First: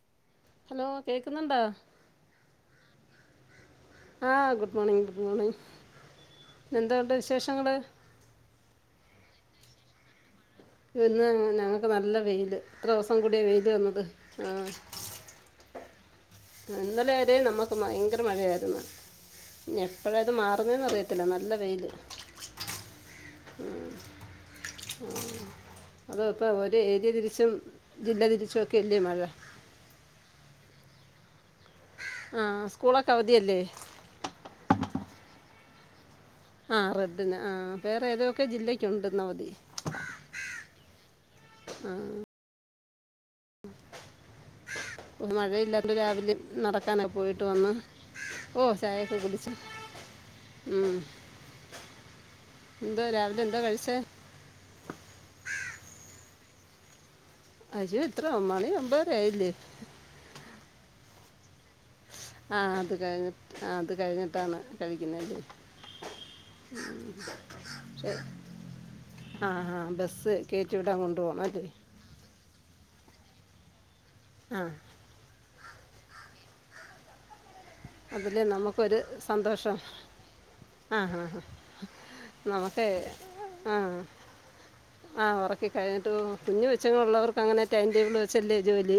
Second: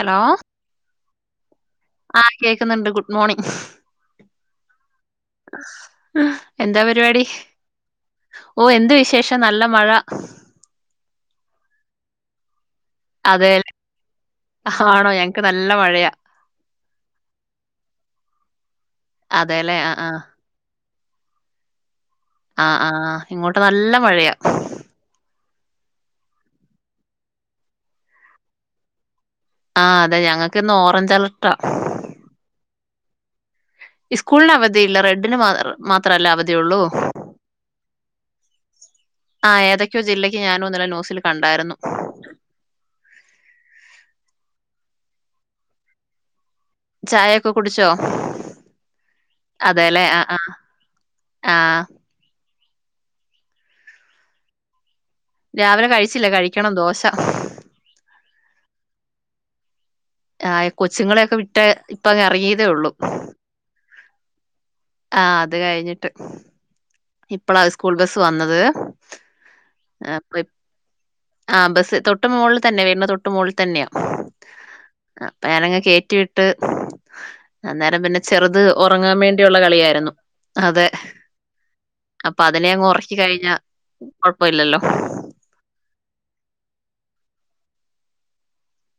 Hello hello, കേക്കുന്നുണ്ടോ? ആഹ്, കേക്കുന്നുണ്ട് ഗുഡ് മോർണിംഗ്. ആഹ്, ഗുഡ് മോർണിംഗ്, ഗുഡ് മോർണിംഗ്. എന്താ ഉണ്ട് വിശേഷങ്ങള്? ഓഹ്, എന്ത് വിശേഷം നല്ല മഴ! ഇന്ന് ഞങ്ങക്ക് നല്ല വെയില്. ഇത്ര ദിവസം കൂടിയ വെയില് വന്നത്, ആഹ് ക് നല്ല മഴയാ. ഇന്നലെ വരെ നമ്മുക്ക് ഭയങ്കര മഴയായിരുന്നു. അതേല്ലേ ഇനി ആ ആ എപ്പോഴാ ഇത് മാറുന്നേന്ന് അറിയ ത്തില്ല, നല്ല വെയില്. ആഹ്, ആഹ് ഇങ്ങോട്ട് നല്ല മഴയാ. അത, ഇപ്പം ഒരു ഏരിയ തിരിച്ചും ജില്ല തിരിച്ചും ഒക്കെ ഇല്ലേ മഴ. ആഹ്, അതെ ഞങ്ങൾക്കിന്ന് ഓറഞ്ച് അലർട്ടാ. ആഹ്, സ്കൂളൊക്കെ അവധിയല്ലേ? ഇസ്കൂളിന് അവധിയില്ല. റെഡിന് മാ മാത്രല്ലേ അവധി. ആ ധിയൊള്ളൂ റെഡിന് ആ വേറെ ഏതൊക്കെ ജില്ലയ്ക്കുണ്ട് ഇന്ന് അവധി ആഹ്, ഏതൊക്കെയോ ജില്ലക്ക് ഞാനും ഇന്നലെ ന്യൂസിൽ കണ്ടായിരുന്നു. മഴയില്ലായിരുന്നു രാവിലെ. നടക്കാനെ പോയിട്ട് ചായയൊക്കെ വന്ന്. കുടിച്ചോ ഓഹ് ചായൊക്കെ കുടിച്ച്. ഉം ആഹ് ന്തോ രാവിലെ ന്താ കഴിച്ചേ? രാവിലെ കഴിച്ചില്ല. കഴിക്കണം ദോശ! അശു ഇത്ര മണി ഒമ്പതരയില്ലേ? ആഹ്, കൊച്ചുങ്ങളെയൊക്കെ വിട് ഇപ്പ അങ്ങ് ഇറങ്ങിയതേ ഉള്ളൂ? ആഹ്, അത് കഴിഞ്ഞിട്ടാണ് കഴിക്കുന്നെല്ല? ഇപ്പളാ സ്കൂൾ ബസ് വന്നത്? ആഹ്, ആഹ ആ, ബസ് അപ്പൊ ഇപ്- കേറ്റ വിടാൻ കൊണ്ടു പോണം. ആ അല്ലെ ബസ് തൊട്ട് മോളിൽ തന്നെ. വരുന്ന തൊട്ട് മോളിൽ തന്നെയാ... ആഹ് അപ്പൊ, ഞാനങ്ങ് കേറ്റി വിട്ട്. അന്നേരം പിന്നെ അതിൽ ചെറുത് നമുക്കൊരു ഉറങ്ങാൻ വേണ്ടിയുള്ള സന്തോഷം കളിയായിരുന്നു. അതെ [inaudible] അപ്പൊ, അതിനെ അങ്ങ് നമുക്ക് ഒറക്കി കഴിഞ്ഞ കൊഴപ്പല്ല ല്ലോ? കഴിട്ട് കുഞ്ഞ് കൊച്ചുങ്ങൾ ഉള്ളവർക്ക് അങ്ങനെ ടൈം ടബിൾ വെച്ചല്ലേ ജോലി.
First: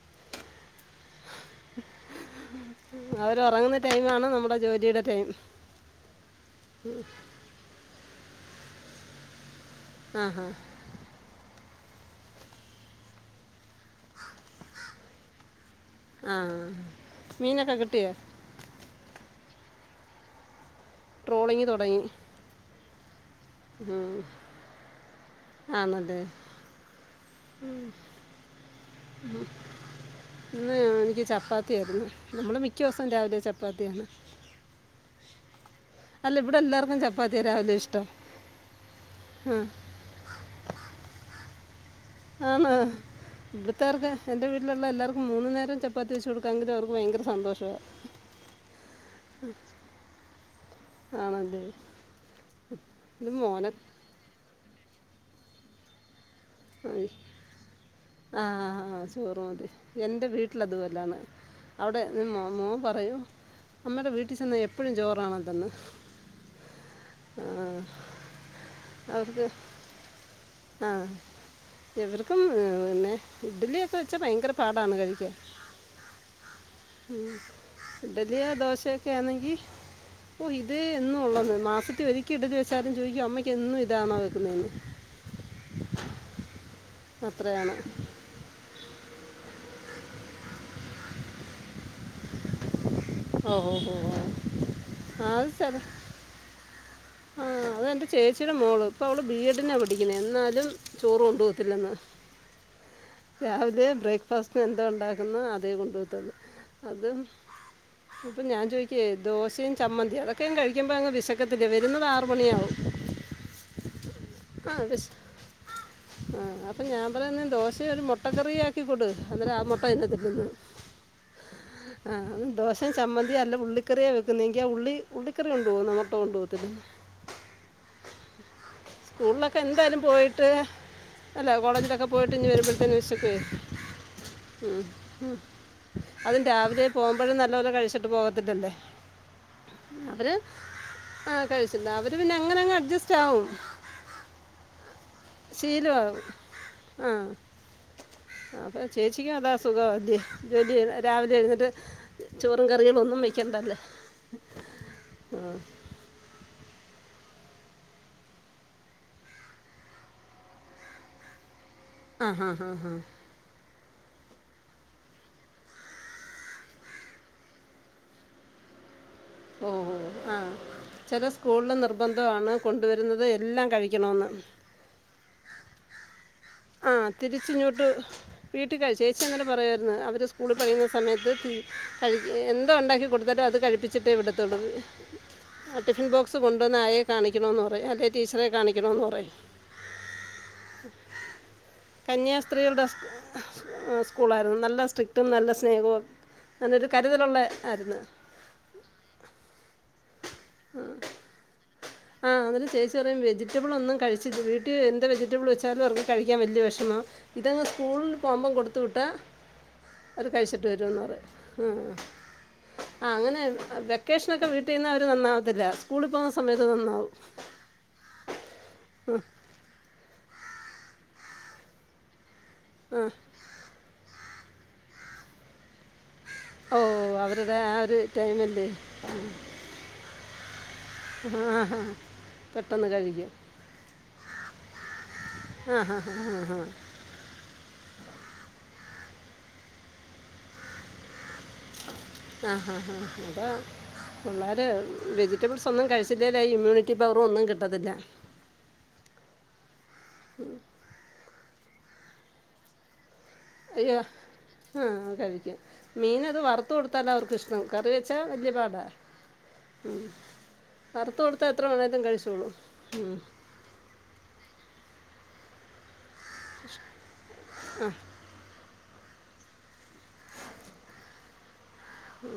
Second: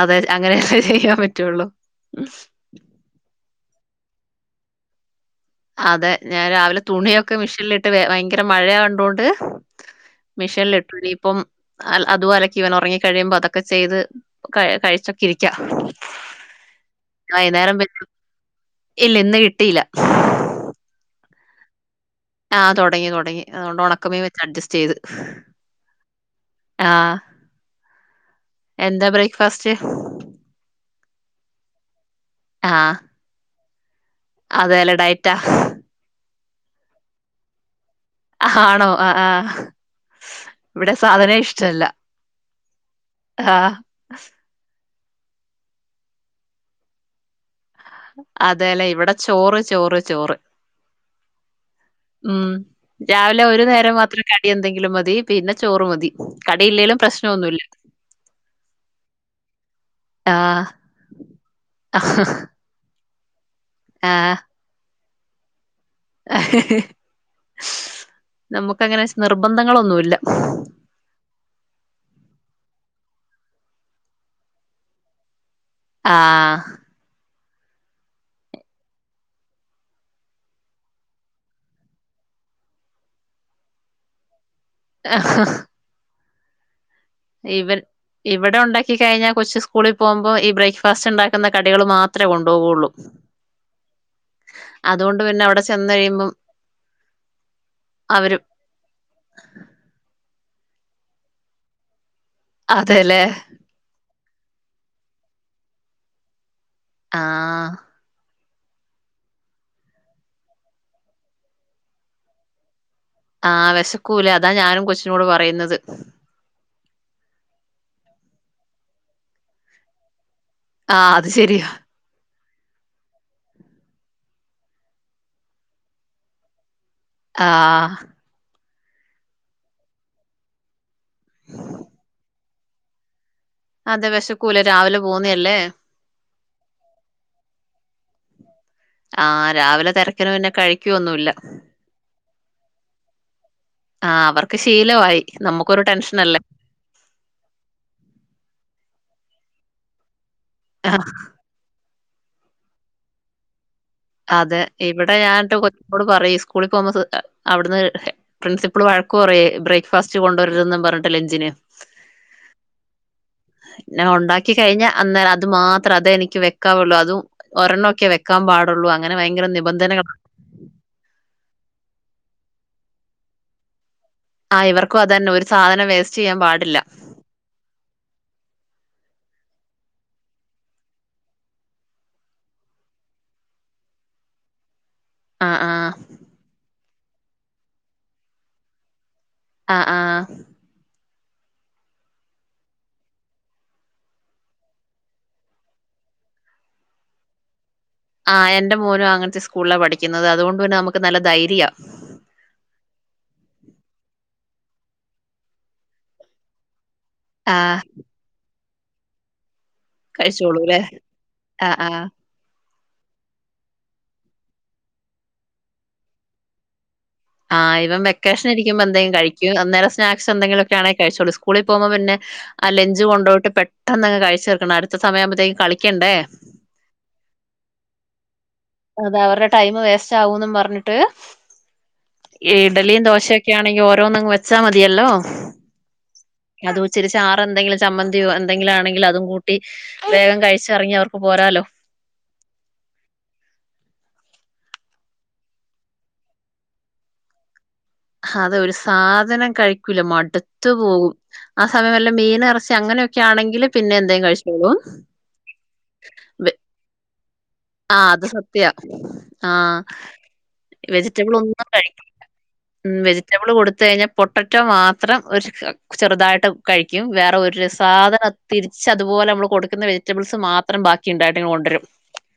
അതെ, അങ്ങനെയെ ചെയ്യാൻ പറ്റുള്ളൂ. അവർ ഒറങ്ങുന്ന ടൈം ആണ്. നമ്മുടെ ജോലിയുടെ ടൈം. അതെ, ഞാൻ രാവിലെ തുണിയൊക്കെ മിഷീനിലിട്ട് ഭയങ്കര മഴ കണ്ടൊ ണ്ട്. ആ ഹാ മിഷീനിലിട്ടു. ഇനിയിപ്പം അതും അലക്കി വേണം ഉറങ്ങി കഴിയുമ്പോ അതൊക്കെ. ഒക്കെ ചെയ്ത് കഴിച്ചൊക്കെ ഇരിക്കാം. ആ മീനൊക്കെ വൈകുന്നേരം വ കിട്ടിയോ ഇല്ല, ഇന്ന് കിട്ടിയില്ല. ട്രോളിങ്ങ് തൊടങ്ങി ആഹ് തൊടങ്ങി തൊടങ്ങി അതോണ്ട് ഒണക്കമീൻ വെച്ചഡ്ജസ്റ്റയ്ത് ആണല്ലേ ആഹ് എന്താ ബ്രേക്ക്ഫാസ്റ്റ് ഇന്ന് എനിക്ക് ചപ്പാത്തിയാര്ന്ന് നമ്മള് ആഹ് മിക്കോസവും രാവിലെ ചപ്പാത്തിയാണ് അതേലെ ഡയറ്റാ അല്ല ഇവിടെല്ലാർക്കും ചപ്പാത്തിയാ രാവിലെ ഇഷ്ടം ഹാണോ ആ ആ ഇവിടെ സാധനേ ഇഷ്ടല്ല ആന്നൊ ആഹ് ഇവിടുത്താർക്ക് എൻ്റെ വീട്ടിലൊള്ള എല്ലാർക്കും മൂന്നു നേരം ചപ്പാത്തി വെച്ച് കൊടുക്കാെങ്കിലും അവർക്ക് ഭയങ്കര സന്തോഷവാ അതേല്ലേ ഇവിടെ ചോറ് ചോറ് ചോറ് ആണല്ലേ ഉം ഇത് രാവിലെ ഒരു മോനെ നേരം മാത്രേ കടി എന്തെങ്കിലും മതി പിന്ന ചോറ് മതി കടിയില്ലേലും പ്രശ്നൊന്നുല്ല ആഹ് ആ ആ ചോറു മതി എൻ്റെ ആഹ് വീട്ടിലതുപോലാണ് അവിടെ മോ മോൻ പറയും അമ്മേടെ വീട്ടിൽ ചെന്ന എ എപ്പഴും ചോറാണ തന്നെ നമുക്കങ്ങന നിർബന്ധങ്ങളൊന്നുല്ല ആഹ് ഇവർക്കും പിന്നെ ഇഡലിയൊക്ക വെച്ചാ ഭയങ്കര പാടാണ് കഴിക്കാൻ ആഹ് ഉം ഇഡലിയോ ദോശയൊക്കെ ആണെങ്കി ഓ ഇത് എന്നൊള്ളത് മാസത്തി ഒരിക്കെ ഇടലി വെച്ചാലും ചോയിക്കും അമ്മെക്ക് എന്നും ഇതാണോ വെക്കുന്നേന്ന് അ ഹാ അത്രയാണ് ഇവൻ ഇവിടെ ഒണ്ടാക്കി കഴിഞ്ഞാ കൊച്ച് സ്കൂളിൽ പോവുംമ്പോം ഈ ബ്രേക്ക്ഫാസ്റ്റ് ഉണ്ടാക്കുന്ന കടികൾ മാത്രേ കൊണ്ടു പോകുള്ളൂ ഒ ഓ ഓ ഓ അതുകൊണ്ട് പിന്നെ ആഹ് അവിടെ സെർ ചെന്ന് കഴിയുമ്പം ഹാ അതെന്റെ അവരും ചേച്ചിടെ മോള് ഇപ്പോ അവള് ബി എഡിനാ പഠിക്കുന്നേ എന്നാലും ചോറ് കൊണ്ടു പോത്തില്ലെന്ന് അതെല്ലേ രാവിലെ ബ്രേക്ക്ഫാസ്റ്റിന് എന്തോ ഉണ്ടാക്കുന്ന് അതേ കൊണ്ടു പോത്തുള്ളു അതും ആഹ്. അപ്പൊ ഞാൻ ചോയിക്കും ദോശയും ചമ്മന്തിയും അതൊക്കെ കഴിക്കുംമ്പോ അങ്ങ് വെശക്കത്തില്ലെ വെരുന്നത് ആറ് മണിയാവും ആഹ് വെശക്കൂല അതാ ഞാനും കൊച്ചിനോട് പറയുന്നത് ആഹ് അപ്പൊ ഞാൻ പറയുന്ന ദോശ ഒരു മൊട്ടക്കറിയും ആക്കി കൊടു അന്നരം ആ മൊട്ട അയിനാത്തിട്ട്ന്ന് ആ അത് ശെരിയാ ആഹ് ദോശേം ചമ്മന്തിയും അല്ലാ ഉള്ളിക്കറിയാ വെക്കുന്നേങ്കി ആ ഉള്ളി ഉള്ളിക്കറി കൊണ്ടു പോവും എന്ന മൊട്ട കൊണ്ടു പോത്തില്ല ആ സ്കൂൾലക്കെ എന്തായാലും പോയിട്ട് അല്ല കോളേജിലൊക്കെ പോയിട്ട് ഇനി വെരുംമ്പഴ്ത്തേനും വെശക്കെ അതെ വെശക്കൂല രാവിലെ പോന്നല്ലേ അതും രാവിലെ പോവുംമ്പഴും നല്ലപോലെ കഴിച്ചിട്ട് പോത്തില്ലല്ലേ ആഹ് രാവിലെ തെരക്കിന് അവര് പിന്നെ കഴിക്കുവൊന്നുല്ല. ആ കഴിച്ചില്ല അവര് പിന്നങ്ങനങ് അഡ്ജസ്റ്റാവും ആ അവർക്ക് ശീലവായി നമുക്കൊരു ശീലാവും ടെൻഷനല്ലേ? ആ അപ്പം ചേച്ചിക്കും അതാ സുഖം അല്ലെ ആ, ജോലിയ്യെത് രാവിലെ എഴുന്നേറ്റ് ചോറും കറികളൊന്നും വെക്കണ്ടാല്ലേ അതെ ഇവിടെ ഞാട്ട് കൊച്ചിനോട് പറയും സ്കൂളി പോവുംമ്പോ ശ്രദ്ധി അവിട്ന്ന് പ്രിൻസിപ്പൾ വഴക്ക് പറേം ബ്രേക്ക്ഫാസ്റ്റ് കൊണ്ടുവെരുതെന്നും പറഞ്ഞിട്ട് ലെഞ്ചിന് അ ഹാ ഹ ഹാ നാ ഒണ്ടാക്കി കഴിഞ്ഞ അന്നേരം അത് മാത്രേ അതെ എനിക്ക് വെക്കാ ഒള്ളൂ അതും ഒരെണൊക്കെ വെക്കാൻ പാടുള്ളൂ അങ്ങന ഭയങ്കര ഓ ഓ നിബന്ധനകളൊ ആ ചെല സ്കൂൾൽ നിർബന്ധമാണ് കൊണ്ടുവെരുന്നത് എല്ലാം കഴിക്കണമെന്ന് ആ ഇവർക്കും അത്തന്നെ ഒരു സാധനം വേസ്റ്റയ്യാൻ പാടില്ല തിരിച്ചുങ്ങോട്ടു വീട്ട് [unintelligible] ചേച്ചി അന്നേരം പറയായിരുന്നു അവര് സ്കൂള് പയിയുന്ന സമയത്ത് കഴി എന്തോ ഉണ്ടാക്കി കൊടുത്താലും അത് കഴിപ്പിച്ചിട്ടേ വിടത്തോള്ളൂ ആഹ് ന്ന് ആഹ് ടിഫിൻ ബോക്സ് കൊണ്ടുവന്ന് ആയെ കാണിക്കണോന്ന് പറയും അല്ലെ ടീച്ചറെ കാണിക്കണന്ന് പറയും ആ. ആഹ് ഉ കന്യാസ്ത്രീകളുടെ സ്കൂളായിരുന്നു നല്ല സ്ട്രിക്റ്റും നല്ല സ്നേഹവും അന്നരു കരുതലുള്ള ആയിരുന്നു ആ എന്റെ മോനും അങ്ങൻത്തെ സ്കൂൾലാ പഠിക്കുന്നത് അതുകൊണ്ട് തന്നെ നമുക്ക് നല്ല ധൈര്യ ആ അന്നേരം ചേച്ചി പറയും വെജിറ്റബിൾ ഒന്നും കഴിചില്ല വീട്ടി എന്ത് വെജിറ്റബിൾ വെച്ചാലും അവർക്ക് കഴിക്കാൻ വല്ല്യ വേശ്മാ ഇതങ്ങ് ആഹ് സ്കൂൾ പോവുമ്പം കൊടുത്ത വിട്ട അവര് കഴിച്ചിട്ട് കഴിച്ചോളൂല്ലേ? വരുന്ന് പറിം ആഹ് ആഹ് ആ ആ അങ്ങനെ വെക്കേഷനൊക്കെ വീട്ടീന്ന് അവര് നന്നാവത്തില്ല സ്കൂള് പോവുന്ന സമയത്ത് നന്നാവും ആ ഇവം വെക്കേഷൻ ഇരിക്കുമ്പോ എന്തേ കയി അന്നേരം സ്നാക്സ് എന്തങ്കിലോക്കെ ആണേ കഴിചോളും സ്കൂളിൽ പോവുമ്പോ പിന്നെ ആ ലഞ്ച് കൊണ്ടോയിട്ട് പെ പെട്ടന്നങ് കഴിചീർക്കണം അട്ത്ത സമയ ആവുമ്പയെത്തേക്ക്‌ കളിക്കണ്ടേ ആ ഓ അവര്ടെ ആ ഒരു ടൈമല്ലേ അതെ അവര്ടെ ടൈമ് വേസ്റ്റ് ആവുന്നും പർഞ്ഞിട്ട് ആ ഹാ പെട്ടെന്ന് ഇഡലിയും കഴിക്കും ദോശയൊക്കെ ആണെങ്കി ഓരോന്നങ്ങ് വെച്ചാ മതിയല്ലോ ആ ഹാ ഹാ ഹാ ഹാ ഇചിരി ച്ചാറ് എന്തെങ്കിലും ചമ്മന്തിയോ എന്തെങ്കിലു ആണെങ്കില് അതും കൂട്ടി വേഗം കഴിച്ചറങ്ങി അവർക്ക് പോരാലോ ആ ഹാ ഹാ ഹാ അത പിള്ളര് വെജിറ്റബിൾസ് ഒന്നും കഴിച്ചില്ലേല് ഇമ്മ്യൂണിറ്റി പവറു ഒന്നും കിട്ടത്തില്ല അതെ ഒരു സാധനം കഴിക്കൂല മടുത്ത് പോകും ആ സമയ വല്ല മീന് ഇറച്ചി അങ്ങനെ ക്കെ ആണെങ്കില് പിന്നെ എന്തേ കഴിച്ചോളൂ കഴിക്ക മീനത് വറുത്ത കൊടുത്താല അവർക്ക് ഇഷ്ടം കറി ആഹ് വെച്ചാ അത് വല്യ സത്യവാ. പാടാ ആഹ് ഉം വറുത്തു വെജിറ്റബിൾ കൊടുത്ത ഒന്നും എത്ര കഴി വേണലും കഴിചോളും ഉം വെജിറ്റബിൾ കൊടുത്ത് കഴിഞ്ഞാൽ പൊട്ടറ്റോ മാത്രം ഒര് ചെറുതായിട്ട് കഴിക്കും വേറെ ഒരു സാധന തിരിച്ച് അതുപോലെ നമ്മള് കൊടുക്കുന്ന വെജറ്റബിൾസ് മാത്രം ബാക്കി ഇണ്ടായിട്ട് കൊണ്ടരും ഉം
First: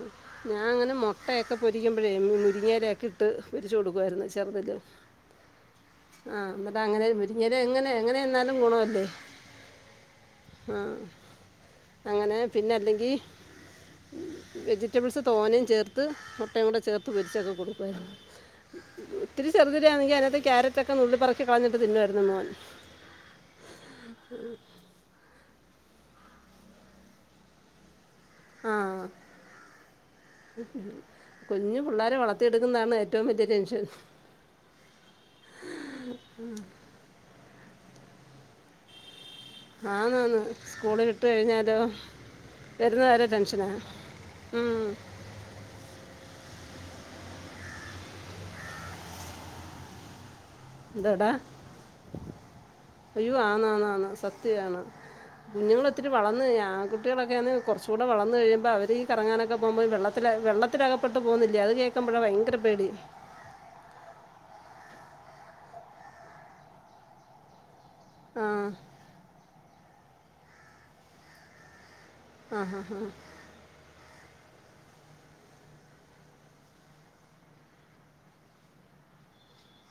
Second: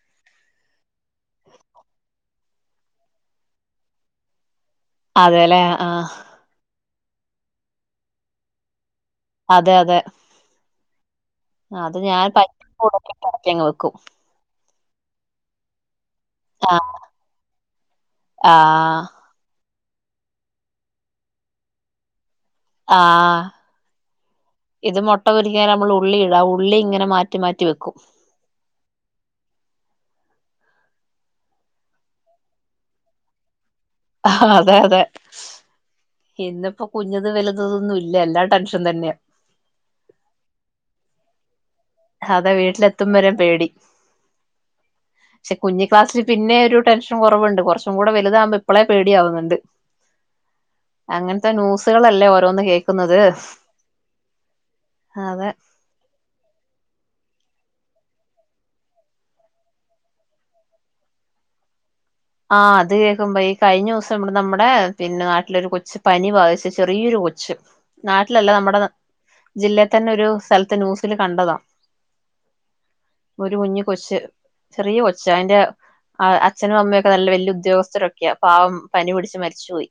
ഞാൻ ഇങ്ങനെ മൊട്ടയക്കെ പൊരിക്കുമ്പഴേ മുരിങ്ങയലക്കെ ഇട്ട് പൊരിച്ചു കൊടുക്കായിരുന്നു ചെർതില് അതെ ലേ ആഹ് ആ ന്നട്ട് അങ്ങനെ മുരിങ്ങല എങ്ങനെ എങ്ങനെ തിന്നാലും ഗുണ അല്ലേ അതെ അതെ ആ അത് ഞാൻ അങ്ങനെ പറ്റുന്ന പിന്നെ അല്ലെങ്കി കൂട്ടത്തിൽ ഇറക്കി അങ്ങ് വെക്കും. വെജിറ്റബിൾസ് തോനിം ചേർത്ത് മൊട്ടയും കൂടെ ആഹ് ചേർത്ത് പൊരിച്ചൊക്കെ കൊടുക്കായ്രുന്നു ആഹ് ഇത്തിരി ചെറുതിലേ [unintelligible] അയിനകത്തെ ക്യാരറ്റൊക്കെ നുള്ളി പറിക്ക്‌ കളഞ്ഞി്ട്ട് തിന്നുമായിരുന്നു മോൻ ആഹ് ഇത് മൊട്ട പൊരിക്ക്യാന് നമ്മള് ഉള്ളി ഇടാ ആ ഉള്ളി ഇങ്ങനെ മാറ്റി മാറ്റി വെക്കും ആ കുഞ്ഞ് പിള്ളേരെ വളർത്തിയെടുക്കുന്നതാണ് ഏറ്റവും വലിയ ടെൻഷൻ അഹാ അതെ അതെ ഇന്ന്പ്പോ കുഞ്ഞത് വല്ത് നൊന്നും ഇല്ല എല്ലാ ടെൻഷൻ തന്നെയാ ആ നന്ന് സ്കൂളി വിട്ട് കഴിഞ്ഞാലോ അതെ വരുന്ന വീട്ടിലെത്തും വരെ ടെൻഷന പേടി ഉം പക്ഷെ കുഞ്ഞി ക്ലാസ്സില് പിന്നെ ഒരു ടെൻഷൻ കൊറവുണ്ട് കുറച്ചും കൂടെ വലുതാവുമ്പോ ഇപ്പളേ പേടിയാവുന്നുണ്ട് എന്താടാ അങ്ങൻത്തെ ന്യൂസുകളല്ലേ ഓരോന്ന് കേക്കുന്നത് അയ്യോ അതെ കുഞ്ഞുങ്ങള ഒത്തിരി വളന്ന് ആ കുട്ടികളൊക്കെയാണ്ന്ന് കുറച്ച കൂടെ വർന്ന് കഴിയുമ്പോൾ അവർഈറങ്ങാനൊക്കെ പോക്പൾ വെള്ളെ വെള്ള ഒത്തിരികപ്പെട്ട് പോകുന്നില്ല അത് കേൾക്കുമ്പോഴാണ് ഭയങ്കര ആഹ് പേടി അത് കേൾക്കുമ്പോ ഈ കഴിഞ്ഞ ദിവസം ഇവിടെ നമ്മുടെ പിന്നെ നാട്ടിലൊരു കൊച്ച് പനി ബാധിച്ച് ചെറിയൊരു കൊച്ച് ആ നാട്ടിലല്ല നമ്മുടെ ജില്ലയ തന്നെ ഒരു സ്ഥലത്ത് ന്യൂസില് കണ്ടതാണ് ആഹ് ആ ആഹ് ഒരു കുഞ്ഞഞ് കൊച്ച് ചെറിയ കൊച്ച് അയിന്റെ അച്ഛനും അമ്മയൊക്കെ ഒ നല്ല വലയ ഉദ്യോഗസ്ഥരൊക്കെയാ പാവം പനി പിടിച്ച് മരിച്ചുപോയി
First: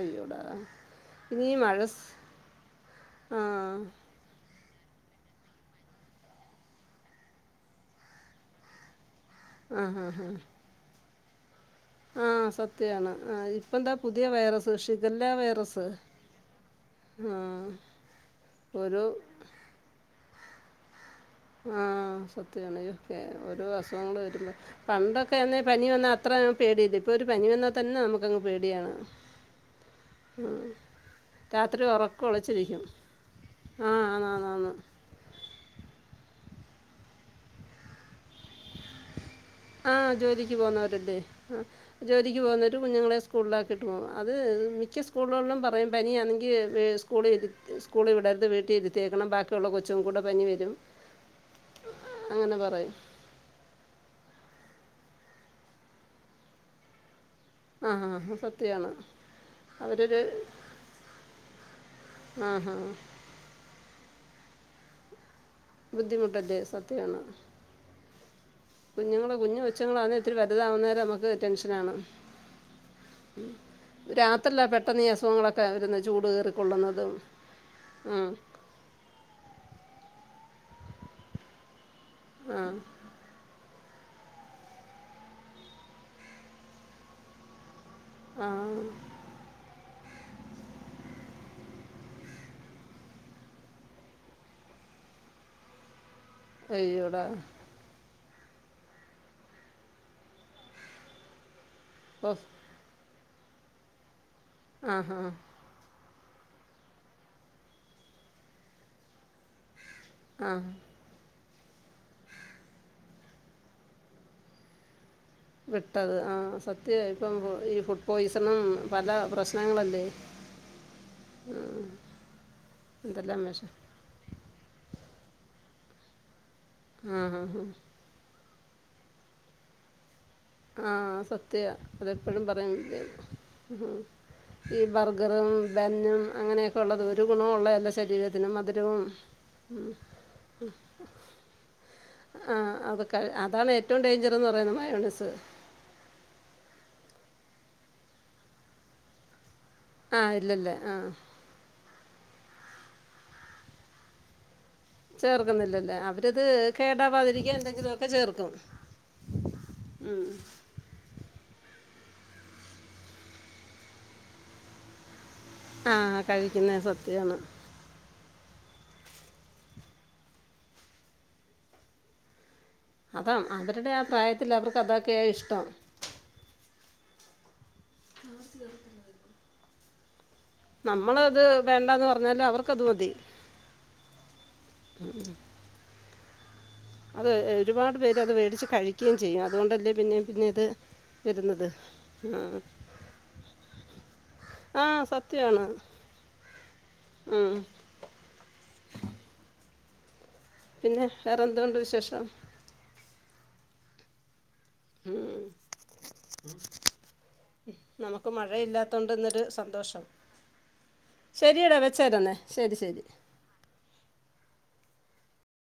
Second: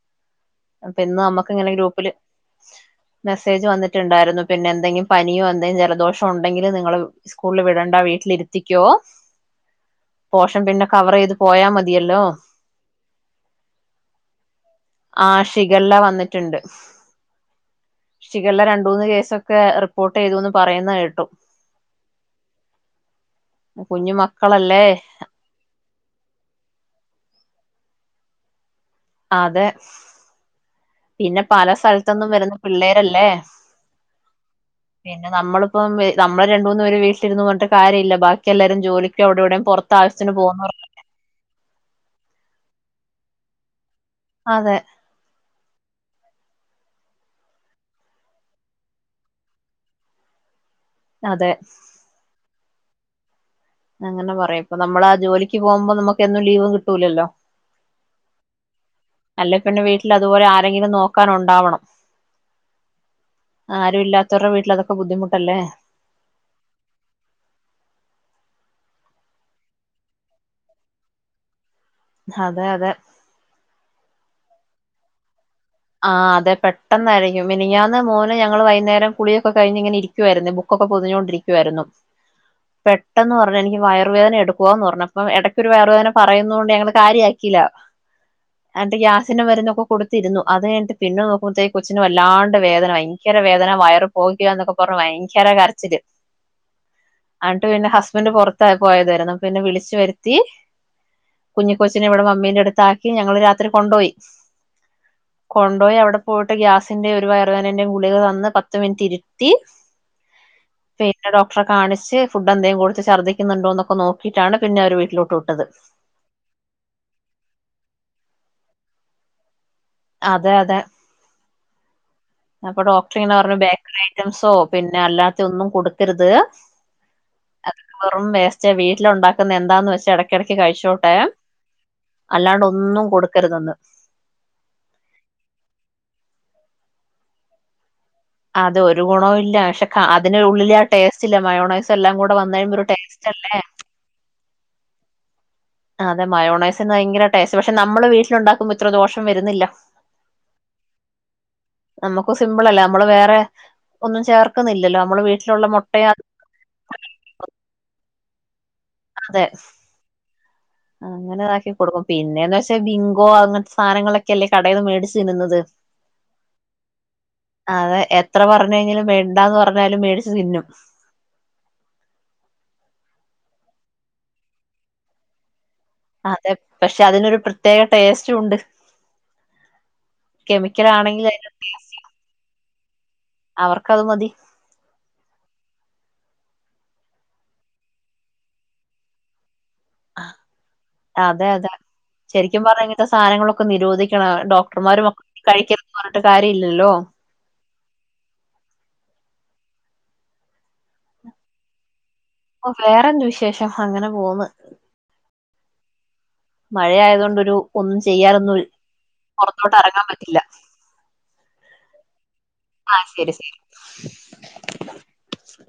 അയ്യോടാ അപ്പൊ ഇന്ന് ഇനി നമ്മക്ക് ഈ ഇങ്ങനെ മഴ സ്- ഗ്രൂപ്പില് മെസ്സേജ് ആ വന്നിട്ടുണ്ടായിരുന്നു പിന്നെ എന്തെങ്കിലും പനിയോ എന്തെങ്കിലും ജലദോഷോ ഉണ്ടെങ്കിലിൽ നിങ്ങള് സ്കൂളിൽ വിടണ്ട വീട്ടിലിരുത്തിക്കോ ആ ഹാ പോഷം പിന്നെ കവർ ചെയ്ത് പോയാൽ മതി ആഹ് സത്യാണ് ആ ഇപ്പ എന്താ പുതിയ വൈറസ് ഷിഗല്ല വൈറസ് ഇകല്ലാം വന്നിട്ടുണ്ട് ആഹ് ക്ഷികല്ല രണ്ട മൂന്ന് കേസൊക്കെ റിപ്പോർട്ട് ചെയ്തുന്ന് പറയുന്ന കേട്ടും ആ സത്യാണ് ക്കെ ഓരോ അസുഖങ്ങൾ കുഞ്ഞു വരുമ്പോ മക്കളല്ലേ പണ്ടൊക്കെ എന്ന പനി വന്ന അത്രഞ പേടിയത് ഇപ്പോൾ ഒരു പനി വന്നാൽ തന്നെ നമുക്കങ്ങ് പേടിയാണ് ആ അതെ പിന്നെ പല രാത്രി ഉറക്കം സ്ഥലത്തൊന്നും വരുന്ന ഉളച്ചിരിക്കും പിള്ളേരല്ലേ ആ ആന്ന് ആന്ന് ആന്ന് പിന്നെ നമ്മളിപ്പം നമ്മ രണ്ട മൂന്ന് പേര് വീട്ടിലിരുന്നു പറഞ്ഞിട്ട കാര്യമില്ല ബാക്കി എല്ലാരും ജോലിക്കവിടെവിടെയും പുറ ആ ജോലിക്ക് പോകുന്നവരല്ലേ ആ ജോലിക്ക് പോകുന്നവ ഒരു കുഞ്ഞുങ്ങളെ സ്കൂളിൽ ആകിയിട്ട് പോകും അത് അതെ മിക്ക സ്കൂളുകളിലും പറയും പനിയാണെങ്കിൽ സ്കൂളിൽ ഇരു സ്കൂളിൽ വിടരുത് വീട്ടിൽരുത്തിയേക്കണം ബാക്കി ബാക്കിയുള്ള കൊച്ചും കൂടെ പനി വരും അതെ അങ്ങനെ പറയും അങ്ങനെ പറയാം ഇപ്പൊ നമ്മള ആ ജോലിക്ക് പോകുമ്പോ നമുക്ക്ന്നും ലീവും കിട്ടൂലല്ലോ ആ ഹാ ഹാ സത്യമാണ് അല്ല പിന്നെ വീട്ടിൽ അവരൊരു അതുപോലെ ആരെങ്കിലും നോക്കാന ഉണ്ടാവണം ആഹ് ആഹ് ആരും ഇല്ലത്തരുടെ വീട്ടിൽ അതൊക്കെ ബുദ്ധിമുട്ടല്ലേ ബുദ്ധിമുട്ടല്ലെ സത്യാണ് കുഞ്ഞുങ്ങളൾ കുഞ്ഞഞ് കൊച്ചുങ്ങള ആ ഇത്തിരി വലുതാവുന്നേരെ നമുക്ക് ടെൻഷന ആണ് അതെ അതെ ഉ രാത്രില്ല പെട്ടെന്ന് അസുഖങ്ങളൊക്കെ വരുന്നത് ചൂട് ആഹ് അതെ കയറിക്കൊള്ളുന്നതും പെട്ടെന്നായിരിക്കും മിനിങ്ങാന്ന് ഉം. മോന് ഞങ്ങള്ൾ വൈകുന്നേരം കുളിയൊക്കെ കഴിഞ്ഞി ഇങ്ങന ഇരിക്കുായിരുന്നു ബുക്കൊക്കെ പൊഞ്ഞുകൊണ്ടരിക്കുവായിരുന്നു ആ പെട്ടെന്ന് പറഞ്ഞ എനിക്ക് വയറുവേദന എടു ടുക്കുവാ പറഞ്ഞ് ഇടക്കൊരു വേറെ പറയുന്നുന്നത്ണ്ട് ഞങ്ങള് കാര്യ ആക്കല്ല ആ എന്നിട്ട് ഗ്യാസ് സിന്റെ വരുന്നൊക്കെ കൊടുത്തിരുന്നു അത് കഴിട്ട് പിന്നെ നോക്കുമ്പോഴത്തേക്ക് കൊച്ചിനന് വല്ലാണ്ട് വേദന ഭയങ്കര വേന വയറ് പോകുക എന്നൊക്കെ പറഞ്ഞ് ഭയങ്കര കറച്ചില് അയ്യൊട ട്ട് പിന്നെ ഹസ്ബൻഡറ് പുറത്തായി പോയതായിരുന്നു നപ്പ പിന്നെ വിളിച്ചു വരുത്തി കുഞ്ഞിക്ക കൊച്ചിനെ ഇവിടെ ഓ മമ്മീന്റെ അടുത്താക്കി ഞങ്ങൾ രാത്രി കൊണ്ടുപോയി ആഹ് ആഹ് കൊണ്ടുപോയി അവിടെ പോയിട്ട് ഗ്യാസിന്റെറെ ഒരു വയറുവേനന്റെയും ഗുളികൾ തന്ന് പത്ത് മിനിറ്റ് ഇരുത്തി ആഹ് പിന്നെ ഡോക്റെ കാണിച്ച് ഫുഡ് എന്തേലും കൊടുത്ത് ഛദ്ദിക്കുന്നുണ്ടോന്നൊക്കെ നോക്കിയിട്ട പിന്നെര് വീട്ടിലോട്ട് വിട്ട് വിട്ടത് ആഹ് സത്യ ഇപ്പം ഈ ഫുഡ് പോയ്സണും പല പ്രശ്നങ്ങളല്ലേ അതെ അതെ ഉം അപ്പൊ ഡോക്ടറിങ്ങനെ പർഞ്ഞു ബേക്കറി ഐറ്റംസോ പിന്നെ അല്ലാത്ത ഒന്നും കൊടുക്കരുത്. ആഹ്. വെറും വേസ്റ്റ വീട്ടില് ഉണ്ടാക്കുന്ന എന്താന്ന് വെച്ചാ എട ആഹ് സത്യ അതെപ്പഴും അല്ലാണ്ട് പറയും ത് ഒന്നും കൊടുക്കരുതെന്ന് ഉം. ഈ ബർഗറും ബന്നും അങ്ങനെയൊക്കെ ഉള്ളത് ഒരു ഗുണവുഉള്ള അല്ല ശരീര അത് ഒരു ഗുണവുല്ല പക്ഷെ ക അതിന് ഉള്ളിലെ ആ ടേസ്റ്റില്ല മയോണയ്‌സ്. എല്ലാം കൂടെ വന്ന കഴിയുമ്പരു ടേസ്റ്റല്ലേ. റ്റും ഡേഞ്ചർന്ന് പറയുന്ന മയോണൈസ്. അതെ മയോണൈസ്ന്ന് ഭയങ്കര ടേസ്റ്റ് പക്ഷെ നമ്മള് വീട്ടിലുണ്ടാക്കുമ്പ ഇത്ര ദോഷം വരുന്നില്ല. ആഹ് ഇല്ലല്ലേ ആഹ്. നമ്മക്കു സിമ്പിളല്ലേ നമ്മള് വേറെ ഒന്നും ചേർക്കുന്നില്ലല്ലോ നമ്മള് വീട്ടിലുള്ള മുട്ടയു കേടാവതിരിക്ക്യാ എന്തെങ്കിലുമൊക്കെ ചേർക്കും. അതെ. ഉം. അങ്ങനെതാക്കി കൊടുക്കും പിന്നെന്ന് വെച്ചാ ബിങ്കോ അങ്ങൻത്ത സാധനങ്ങളൊക്കല്ലേ കടയിൽന്ന് മേടിച്ച് തിന്നുന്നത്. ആഹ് കഴിക്ക്യുന്ന സത്യാണ്. അതെ എത്ര പറഞ്കഴിഞ്ഞലും മേണ്ടാന്ന് പറഞ്ഞാലും മേടിച്ച് തിന്നും. അതാ അവരുടെ ആ പ്രായത്തിൽ അവർക്ക് അതൊക്കെയ ഇഷ്ടം. അതെ പക്ഷെ അതിനൊരു പ്രത്യേക ടേസ്റ്റുണ്ട്. നമ്മളത് വേണ്ടാന്ന് പറഞ്ഞാല് അവർക്കത് മതി. അവർക്കത് മതി. [inaudible] അത് ഒരുപാട് പേരത് വേടിച്ച് കഴിക്ക്യേം ചെയ്യും അതുകൊണ്ടല്ലേ പിന്നെ പിന്നെ ത് വരുന്നത്. ഉം. ശരിക്ക്യും പറഞ്ഞാ ഇങ്ങൻത്തെ സാധനങ്ങളൊക്കെ നിരോധിക്കണം ആ ഡോക്ടർമാരു സത്യമാണ് കഴിക്കന്ന് പറഞ്ഞിട്ട് കാര്യ ഇല്ലല്ലോ. ഉം. പിന്നെ വേറെന്തോണ്ട് വിശേഷം. ഓ വേറെന്ത് വിശേഷം അങ്ങനെ പോന്ന്. ഉം. മഴയായതുകൊണ്ട് ഒരു ഉം ഒന്നും നമുക്ക് ചെയ്യാനൊന്നും മഴയില്ലാത്തോണ്ട് ന്നൊരു പുറത്തോട്ട് സന്തോഷം. ഇറങ്ങാൻ പറ്റില്ല ശര്യടാ വെച്ചേര് ന്നേ ആഹ് ശരി ശരി.